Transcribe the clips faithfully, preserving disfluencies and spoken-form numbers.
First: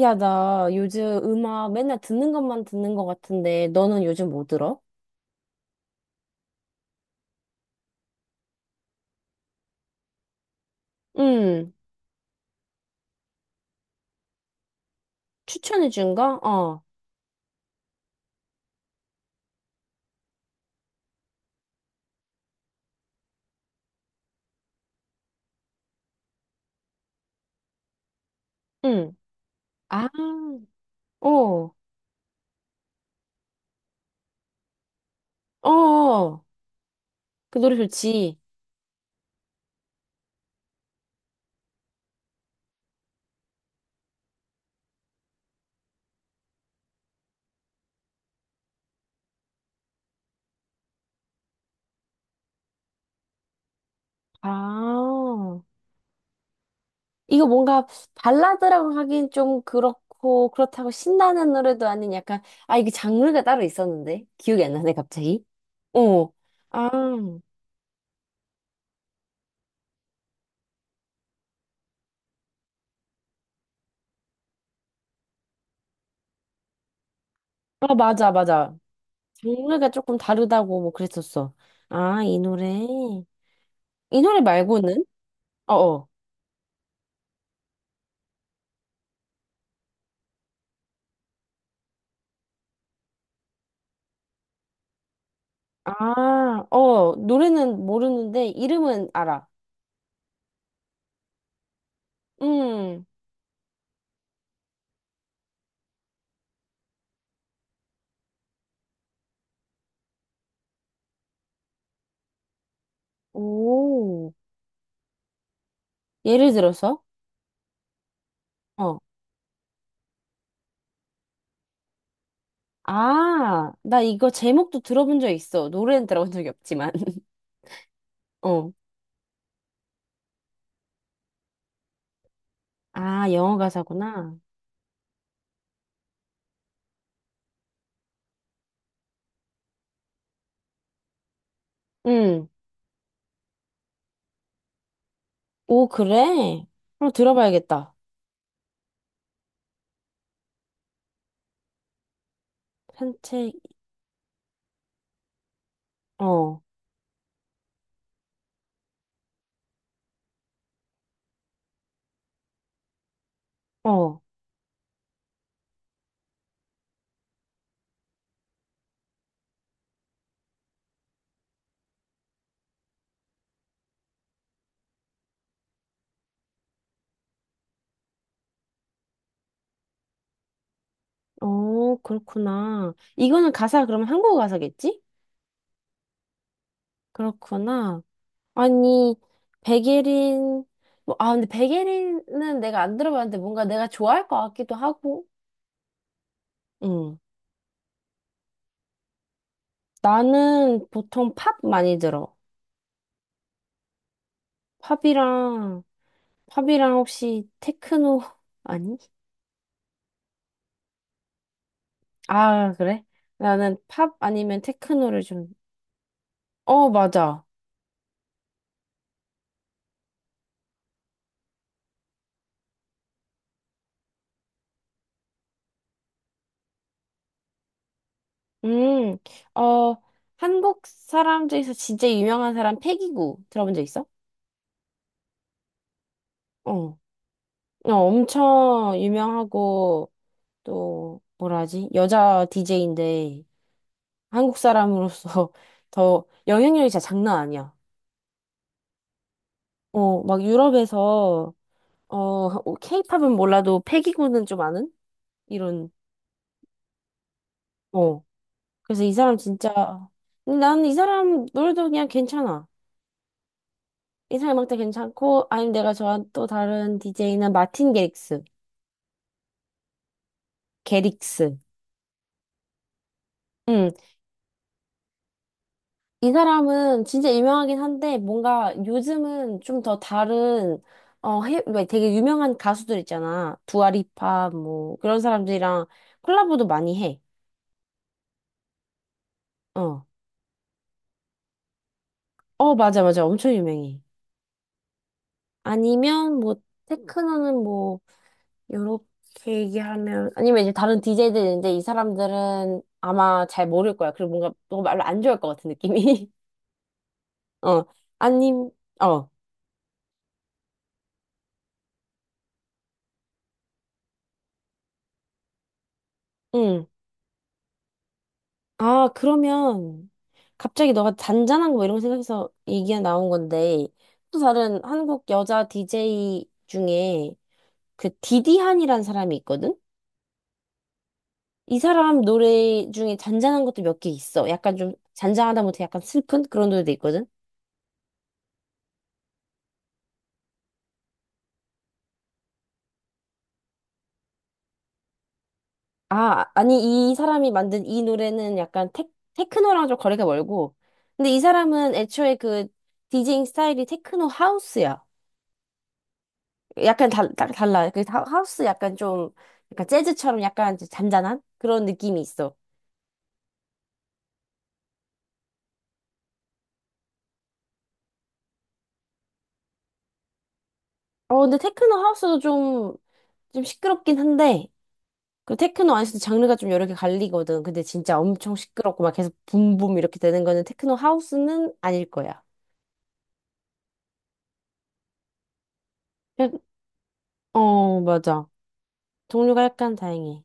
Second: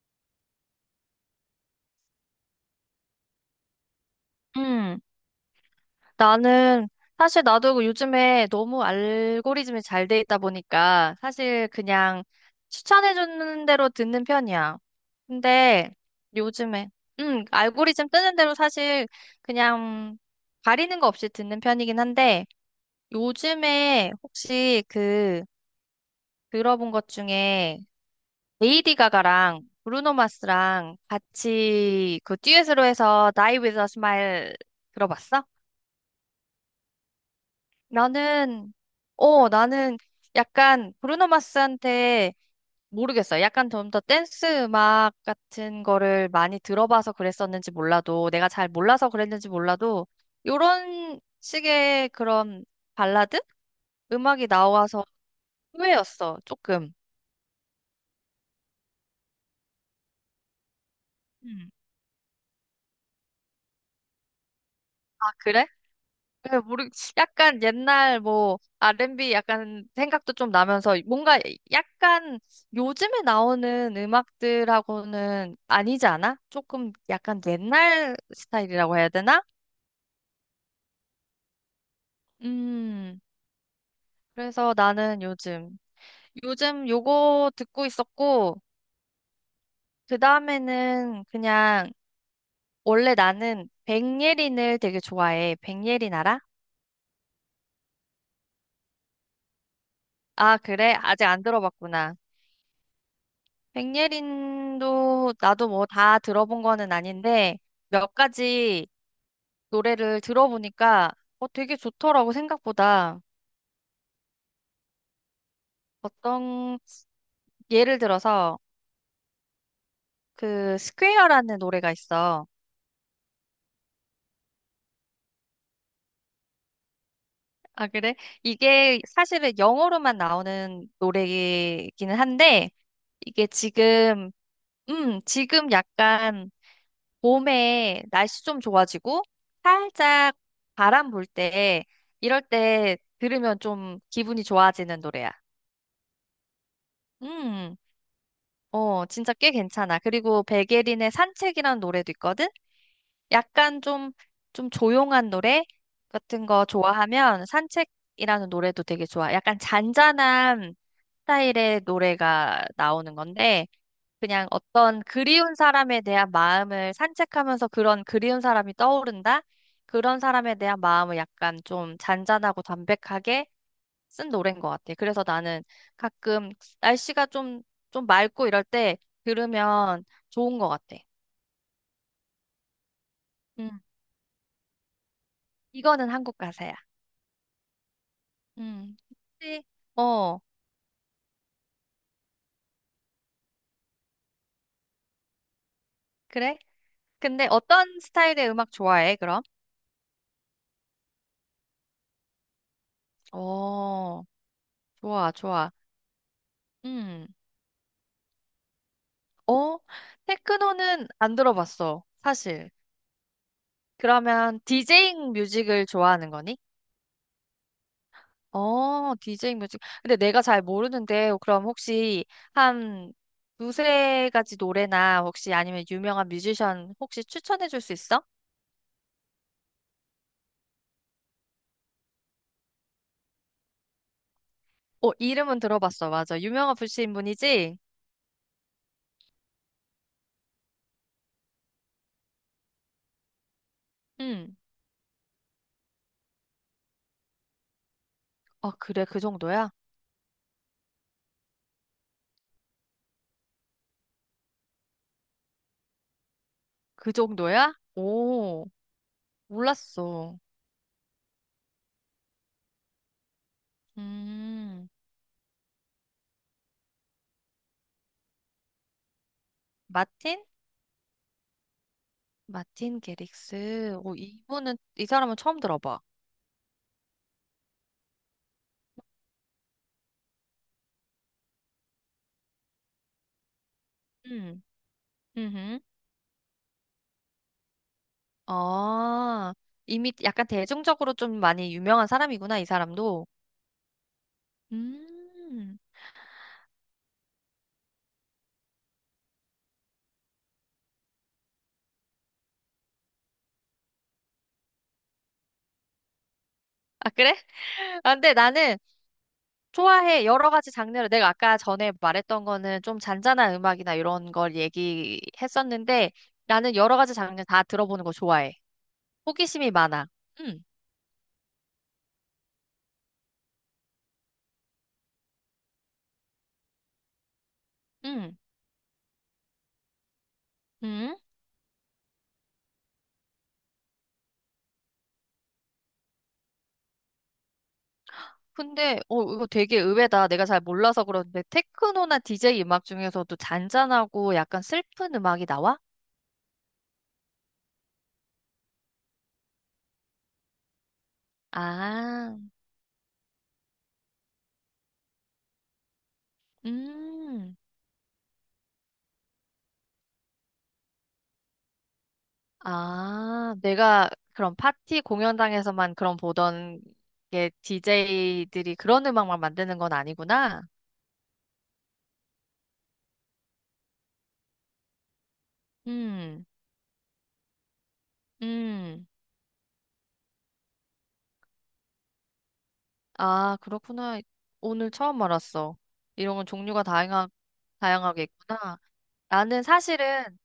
야, 나 요즘 음악 맨날 듣는 것만 듣는 것 같은데, 너는 요즘 뭐 들어? 음, 나는 사실 나도 요즘에 너무 알고리즘이 잘 돼 있다 보니까 사실 응, 그냥 추천해 주는 대로 듣는 편이야. 근데 추천해준 거? 어, 요즘에 음, 알고리즘 뜨는 대로 사실 그냥 가리는 거 없이 듣는 편이긴 한데, 요즘에 혹시 그 들어본 것 중에 레이디 응. 가가랑 아, 브루노 마스랑 어, 같이 그 듀엣으로 해서 Die With a Smile 들어봤어? 어, 어. 그 노래 좋지. 나는, 어, 나는 약간 브루노 마스한테 모르겠어. 약간 좀 더 댄스 음악 같은 거를 많이 들어봐서 그랬었는지 몰라도, 내가 잘 몰라서 그랬는지 몰라도, 요런 식의 그런 발라드 음악이 나와서 아, 의외였어, 조금. 이거 뭔가 발라드라고 하긴 좀 그렇고, 그렇다고 신나는 음. 노래도 아닌 약간, 아, 이게 장르가 따로 있었는데? 기억이 안 나네, 아, 갑자기. 그래? 어, 네, 모르, 아, 약간 옛날 뭐 알앤비 약간 생각도 좀 나면서 뭔가 약간 요즘에 나오는 음악들하고는 아니지 않아? 조금 약간 아, 옛날 맞아, 맞아. 스타일이라고 해야 되나? 장르가 조금 다르다고 뭐 그랬었어. 아, 이 노래. 음, 이 노래 그래서 말고는? 나는 요즘, 어어. 요즘 요거 듣고 있었고, 그 다음에는 그냥 원래 나는 백예린을 되게 좋아해. 백예린 알아? 아, 어, 노래는 모르는데 이름은 알아. 아, 그래? 아직 안 들어봤구나. 음, 백예린도 나도 뭐 다 들어본 거는 아닌데 몇 가지 노래를 들어보니까 어, 되게 좋더라고 생각보다. 오. 예를 어떤 들어서? 예를 들어서 어. 그 스퀘어라는 노래가 있어. 아, 나 이거 제목도 들어본 적 있어. 노래는 들어본 적이 없지만. 아, 그래? 어. 이게 사실은 영어로만 나오는 노래이기는 한데 아, 이게 영어 지금 가사구나. 음, 지금 약간 봄에 날씨 좀 좋아지고 살짝 바람 불 때, 이럴 음. 때 들으면 좀 기분이 좋아지는 노래야. 오, 그래? 그럼 음, 들어봐야겠다. 어, 진짜 꽤 괜찮아. 그리고 백예린의 산책이라는 노래도 있거든? 산책, 약간 좀, 좀 조용한 노래 같은 어, 거 좋아하면 산책이라는 노래도 되게 좋아. 약간 잔잔한 스타일의 노래가 나오는 건데, 어. 그냥 어떤 그리운 사람에 대한 마음을 산책하면서 그런 그리운 사람이 떠오른다? 그런 사람에 대한 마음을 약간 좀 잔잔하고 담백하게 쓴 노래인 것 같아. 그래서 나는 가끔 날씨가 좀, 좀 맑고 이럴 때 들으면 좋은 것 같아. 어, 그렇구나. 이거는 음, 가사, 그러면 한국어 가사겠지? 이거는 한국 가사야. 그렇구나. 음. 아니, 혹시- 어, 백예린, 뭐, 아, 근데 백예린은 내가 안 들어봤는데 뭔가 내가 좋아할 것 같기도 하고, 그래? 응. 근데 어떤 스타일의 음악 좋아해, 그럼? 나는 보통 팝 많이 들어. 어, 좋아, 좋아. 팝이랑, 팝이랑 음. 혹시 테크노, 아니? 어, 테크노는 안 들어봤어, 사실. 아, 그래? 나는 팝 그러면 아니면 테크노를 디제잉 좀, 뮤직을 좋아하는 거니? 어, 맞아. 어, 디제잉 뮤직. 근데 내가 잘 모르는데, 그럼 혹시 한 두세 가지 노래나 혹시 아니면 유명한 뮤지션 혹시 추천해 줄 수 있어? 음, 어, 한국 사람 중에서 진짜 유명한 사람 패기구 들어본 적 있어? 어, 이름은 들어봤어, 맞아. 유명한 어. 분이신 분이지? 어, 엄청 유명하고, 또 뭐라 하지? 여자 디제이인데 음. 한국 사람으로서 더 영향력이 진짜 장난 아니야. 아, 그래, 그 정도야? 어, 막 유럽에서 어, 어, 케이팝은 몰라도 패기구는 좀 아는 이런 그 정도야? 어. 오, 그래서 이 사람 진짜 몰랐어. 근데 나는 이 사람 노래도 그냥 괜찮아. 이 사람 음악도 음, 괜찮고 아니면 내가 좋아하는 또 다른 디제이는 마틴 게릭스. 마틴? 게릭스. 마틴 응, 게릭스. 오, 이분은, 이 사람은 처음 들어봐. 이 사람은 진짜 유명하긴 한데 뭔가 요즘은 좀 더 다른 어 해, 왜 되게 유명한 가수들 있잖아. 두아리파 음, 뭐 그런 음, 사람들이랑 콜라보도 많이 해. 아, 어. 이미 약간 대중적으로 좀 많이 유명한 사람이구나, 이 어 맞아 맞아. 사람도. 엄청 유명해. 음, 아니면 뭐 테크노는 뭐 요렇게 얘기하면 아니면 이제 다른 디제이들 있는데 이 사람들은 아마 잘 모를 거야. 그리고 뭔가 너무 말로 안 좋아할 것 같은 느낌이. 아, 그래? 어. 아, 근데 아님 나는 어. 좋아해. 여러 가지 장르를. 내가 아까 전에 말했던 거는 좀 잔잔한 음악이나 이런 걸 얘기했었는데, 나는 응. 여러 가지 장르 다 들어보는 거 좋아해. 아, 호기심이 많아. 그러면 음, 갑자기 너가 잔잔한 거 이런 거 생각해서 얘기가 나온 건데 또 다른 한국 여자 디제이 중에 그 음. 디디한이라는 사람이 있거든? 음. 이 사람 노래 중에 잔잔한 것도 몇 개 있어. 약간 좀 잔잔하다 못해 약간 슬픈 그런 노래도 있거든? 근데 어 이거 되게 의외다. 내가 잘 몰라서 그러는데 테크노나 디제이 음악 중에서도 잔잔하고 약간 슬픈 음악이 나와? 아, 아니 이 사람이 만든 이 노래는 약간 테, 테크노랑 좀 거리가 멀고 근데 이 사람은 애초에 아, 그 디제잉 스타일이 테크노 하우스야. 약간 달, 딱 음, 달라. 그 하- 하우스 약간 좀, 약간 재즈처럼 약간 이제 잔잔한 그런 느낌이 있어. 아, 내가 그런 파티 공연장에서만 그런 보던 게 디제이들이 그런 음악만 만드는 건 아니구나. 어, 근데 테크노 하우스도 좀, 좀 시끄럽긴 한데, 그 테크노 안에서도 음. 장르가 좀 여러 개 갈리거든. 근데 진짜 엄청 시끄럽고 음. 막 계속 붐붐 이렇게 되는 거는 테크노 하우스는 아닐 거야. 아, 그렇구나. 오늘 처음 알았어. 이런 건 그 종류가 다양하, 어, 다양하게 맞아. 있구나. 나는 종류가 약간 사실은 다양해.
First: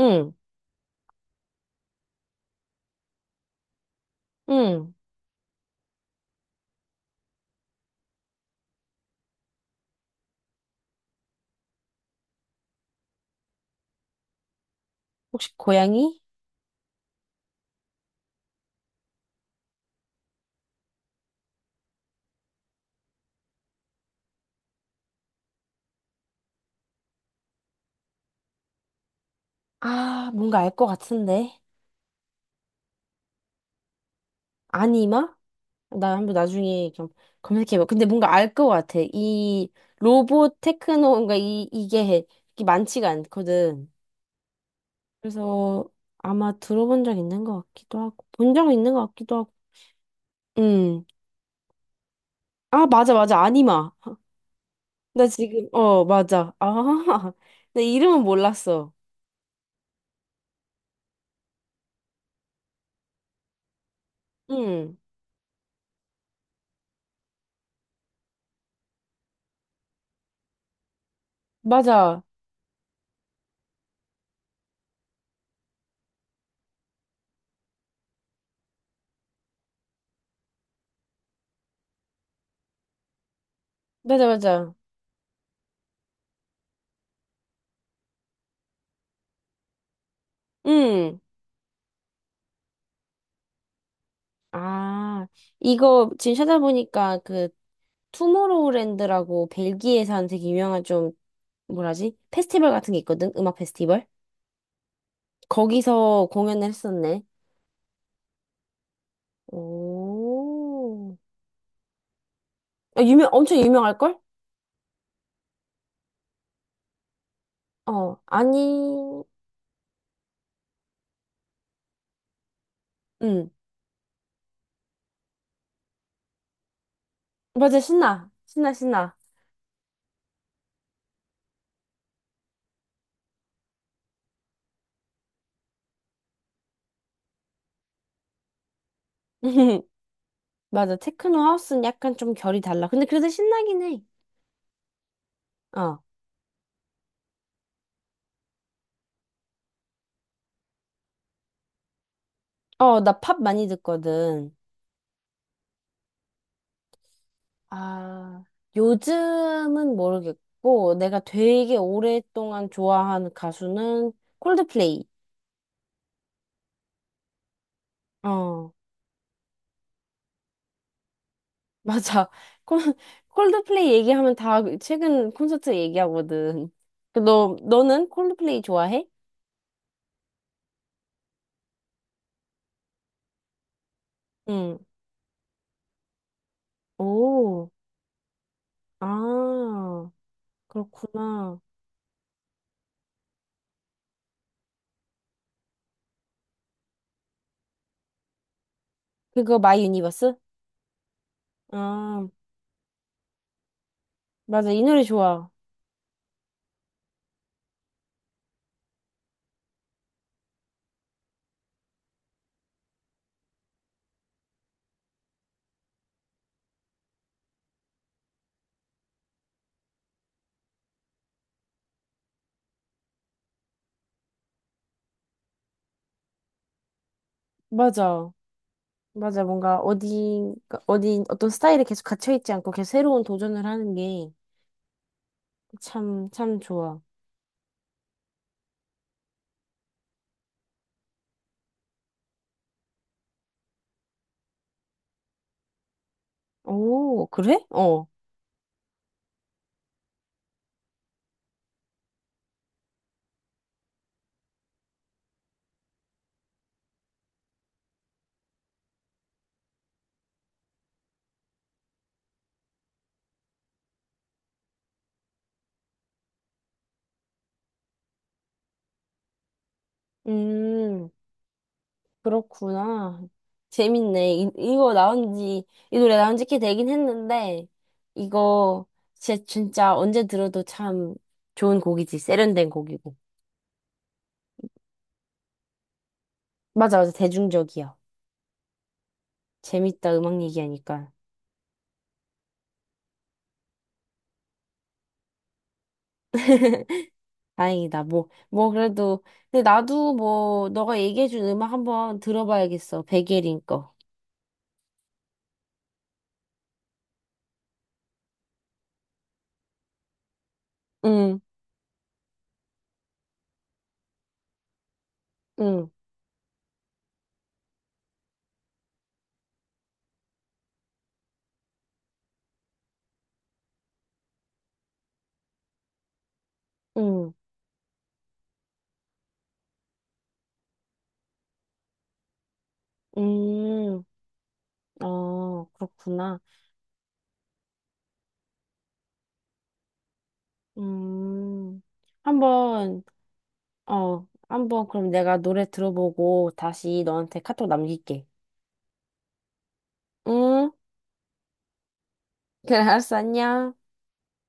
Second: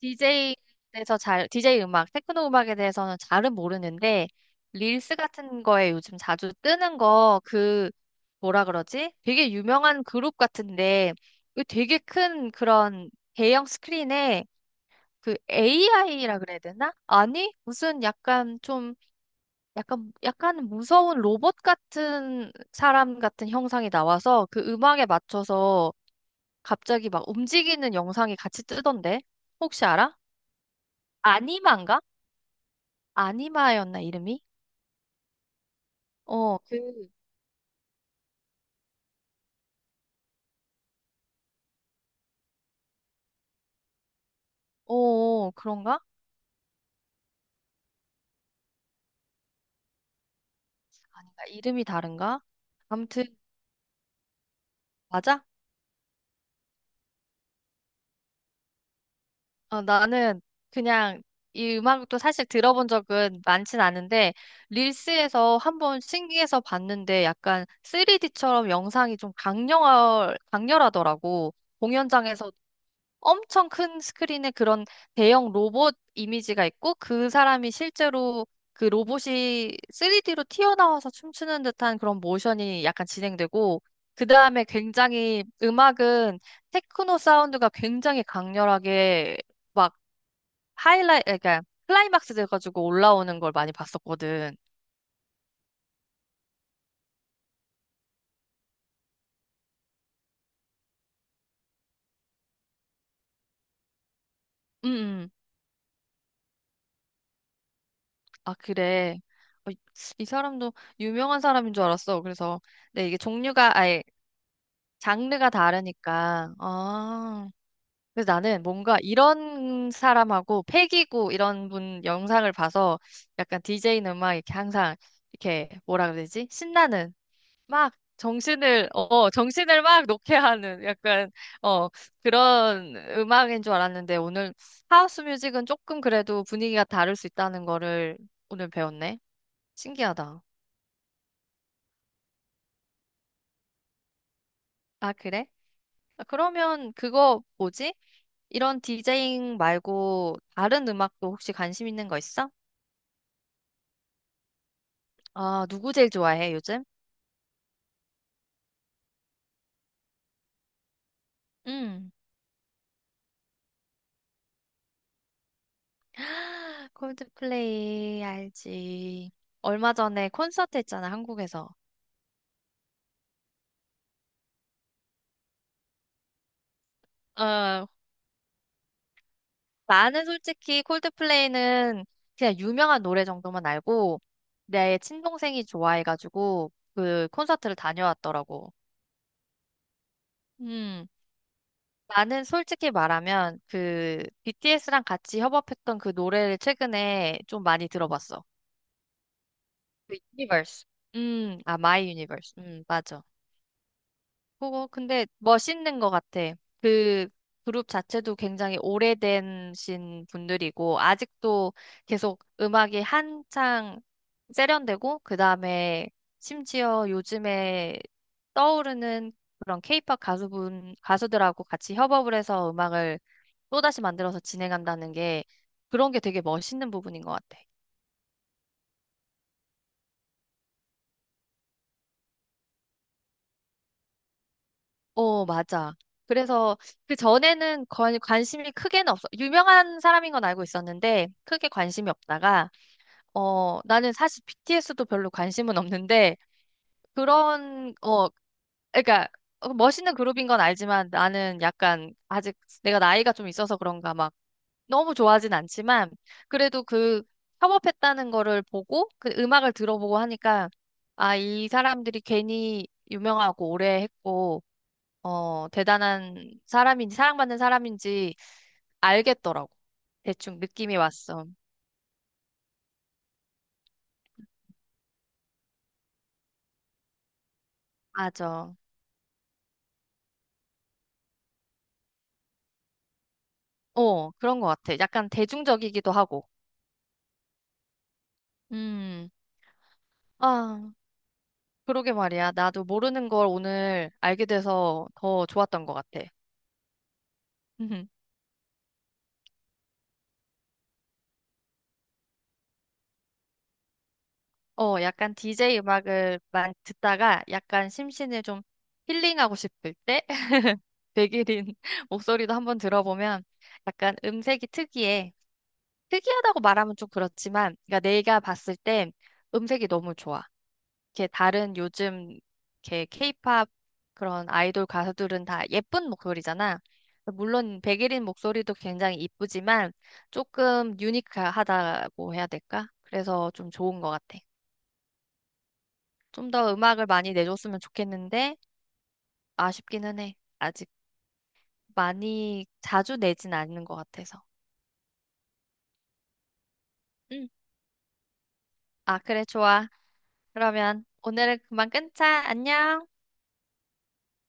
응, 디제이에 대해서 잘, 디제이 음악, 테크노 음악에 대해서는 잘은 모르는데, 응. 릴스 같은 거에 요즘 자주 뜨는 거, 그, 뭐라 그러지? 되게 유명한 그룹 같은데, 그 되게 큰 그런 대형 스크린에 그 혹시 고양이? 에이아이라 그래야 되나? 아니, 무슨 약간 좀, 약간, 약간 무서운 로봇 같은 사람 같은 형상이 나와서 그 음악에 맞춰서 갑자기 막 움직이는 영상이 같이 뜨던데? 혹시 알아? 아, 뭔가 알 것 같은데. 아니만가? 아니마였나 이름이? 아니마? 나 한번 어, 나중에 좀 그, 검색해봐. 근데 뭔가 알 것 같아. 이 로봇 테크노인가 이 이게 이게 많지가 않거든. 어, 어, 그래서 그런가? 아마 들어본 적 있는 것 같기도 하고 본 적 있는 것 같기도 하고. 음. 아닌가? 이름이 다른가? 아 맞아 아무튼 맞아 아니마. 나 맞아? 지금 어 맞아. 아. 나 이름은 몰랐어. 어, 나는 그냥 이 음악도 사실 들어본 적은 많진 않은데 음. 릴스에서 한번 신기해서 봤는데 약간 쓰리디처럼 영상이 좀 강렬 강렬하더라고. 맞아. 공연장에서 엄청 큰 스크린에 그런 대형 로봇 이미지가 있고 그 사람이 실제로 그 로봇이 쓰리디로 튀어나와서 춤추는 듯한 그런 모션이 약간 진행되고 그 맞아 다음에 맞아. 굉장히 음악은 테크노 사운드가 굉장히 강렬하게 막 하이라이 음. 아, 그러니까 클라이막스 돼가지고 올라오는 걸 많이 봤었거든. 아 이거 지금 찾아보니까 그 투모로우랜드라고 벨기에 산 되게 유명한 좀 뭐라지? 페스티벌 같은 게 있거든? 음악 페스티벌? 음, 음. 거기서 공연을 했었네. 아, 그래. 어, 이 사람도 오. 유명한 사람인 줄 알았어. 그래서 아, 네, 이게 유명, 엄청 종류가 아예 유명할걸? 장르가 다르니까. 아. 어, 그래서 나는 뭔가 아니, 이런 사람하고 패기고 이런 분 영상을 봐서 응. 약간 디제이는 막 이렇게 항상 이렇게 뭐라 그래야 되지? 신나는 맞아, 막 신나. 신나, 정신을 어 신나. 어, 정신을 막 놓게 하는 약간 어 그런 음악인 줄 알았는데 오늘 하우스 뮤직은 조금 그래도 분위기가 다를 수 있다는 거를 오늘 배웠네. 신기하다. 맞아, 테크노 하우스는 약간 좀 결이 달라. 근데 그래도 신나긴 해. 아, 그래? 어. 아, 그러면 그거 뭐지? 이런 디제잉 말고 다른 음악도 혹시 관심 있는 거 있어? 어, 나 팝 많이 듣거든. 아, 누구 제일 좋아해, 요즘? 아, 요즘은 모르겠고, 내가 되게 음. 오랫동안 좋아하는 가수는 콜드플레이. 콜드플레이 어. 알지. 얼마 전에 콘서트 했잖아, 한국에서. 맞아. 콜, 콜드플레이 얘기하면 다 최근 콘서트 얘기하거든. 그 너, 어, 너는 콜드플레이 좋아해? 나는 솔직히 콜드플레이는 그냥 유명한 노래 정도만 알고 응. 내 친동생이 좋아해가지고 그 오, 콘서트를 다녀왔더라고. 아, 음. 그렇구나. 나는 솔직히 말하면 그 비티에스랑 같이 협업했던 그 노래를 최근에 좀 많이 들어봤어. 그거 마이 그 유니버스? 유니버스. 음, 아, 마이 아, 유니버스. 음, 맞아. 맞아. 이 그거 노래 근데 좋아. 멋있는 것 같아. 그 그룹 자체도 굉장히 오래된신 분들이고 아직도 계속 음악이 한창 세련되고 그다음에 심지어 요즘에 떠오르는 그런 케이팝 가수분 가수들하고 같이 협업을 해서 음악을 또다시 만들어서 진행한다는 게 그런 게 되게 멋있는 부분인 것 같아. 맞아. 맞아. 뭔가 어디, 그러니까 어디, 어떤 스타일에 계속 갇혀있지 않고 계속 새로운 도전을 하는 게 어, 맞아. 참, 참 그래서 좋아. 그 전에는 관, 관심이 크게는 없어. 유명한 사람인 건 알고 있었는데 크게 관심이 없다가 어, 나는 사실 비티에스도 별로 관심은 없는데 오, 그래? 그런 어. 어, 그러니까 어, 멋있는 그룹인 건 알지만 나는 약간 아직 내가 나이가 좀 있어서 그런가 막 너무 좋아하진 않지만 그래도 그 협업했다는 거를 보고 그 음악을 들어보고 하니까 아, 이 사람들이 괜히 유명하고 오래 했고 어, 대단한 사람인지, 사랑받는 사람인지 알겠더라고. 대충 느낌이 음. 왔어. 그렇구나. 재밌네. 이, 이거 나온 지, 이 노래 나온 지 꽤 되긴 했는데, 맞아. 이거 진짜, 진짜 언제 들어도 참 좋은 곡이지. 세련된 곡이고. 어, 그런 것 같아. 약간 대중적이기도 하고. 맞아, 맞아. 대중적이야. 음, 재밌다. 음악 아, 얘기하니까. 그러게 말이야. 나도 모르는 걸 오늘 알게 돼서 더 좋았던 것 같아. 다행이다. 뭐, 뭐, 그래도. 근데 나도 뭐, 너가 얘기해준 음악 한번 들어봐야겠어. 백예린 거. 어, 약간 디제이 음악을 많이 듣다가 약간 심신을 좀 힐링하고 싶을 때 응, 백일인 목소리도 한번 들어보면 약간 음색이 특이해. 응, 특이하다고 말하면 좀 그렇지만, 그러니까 내가 봤을 때 음색이 너무 좋아. 이렇게 다른 요즘 이렇게 케이팝 그런 아이돌 가수들은 다 예쁜 목소리잖아. 응, 물론 백일인 목소리도 굉장히 이쁘지만 조금 유니크하다고 해야 될까? 그래서 좀 좋은 응. 것 같아. 어, 그렇구나. 좀 더 음악을 많이 내줬으면 좋겠는데 아쉽기는 해. 아직 음, 많이 한번. 자주 내진 않는 것 어, 같아서. 한번 그럼 내가 노래 들어보고 다시 너한테 응. 카톡 남길게. 아, 그래, 좋아. 응? 그러면 오늘은 그만 끊자. 그래, 안녕. 알았어, 안녕.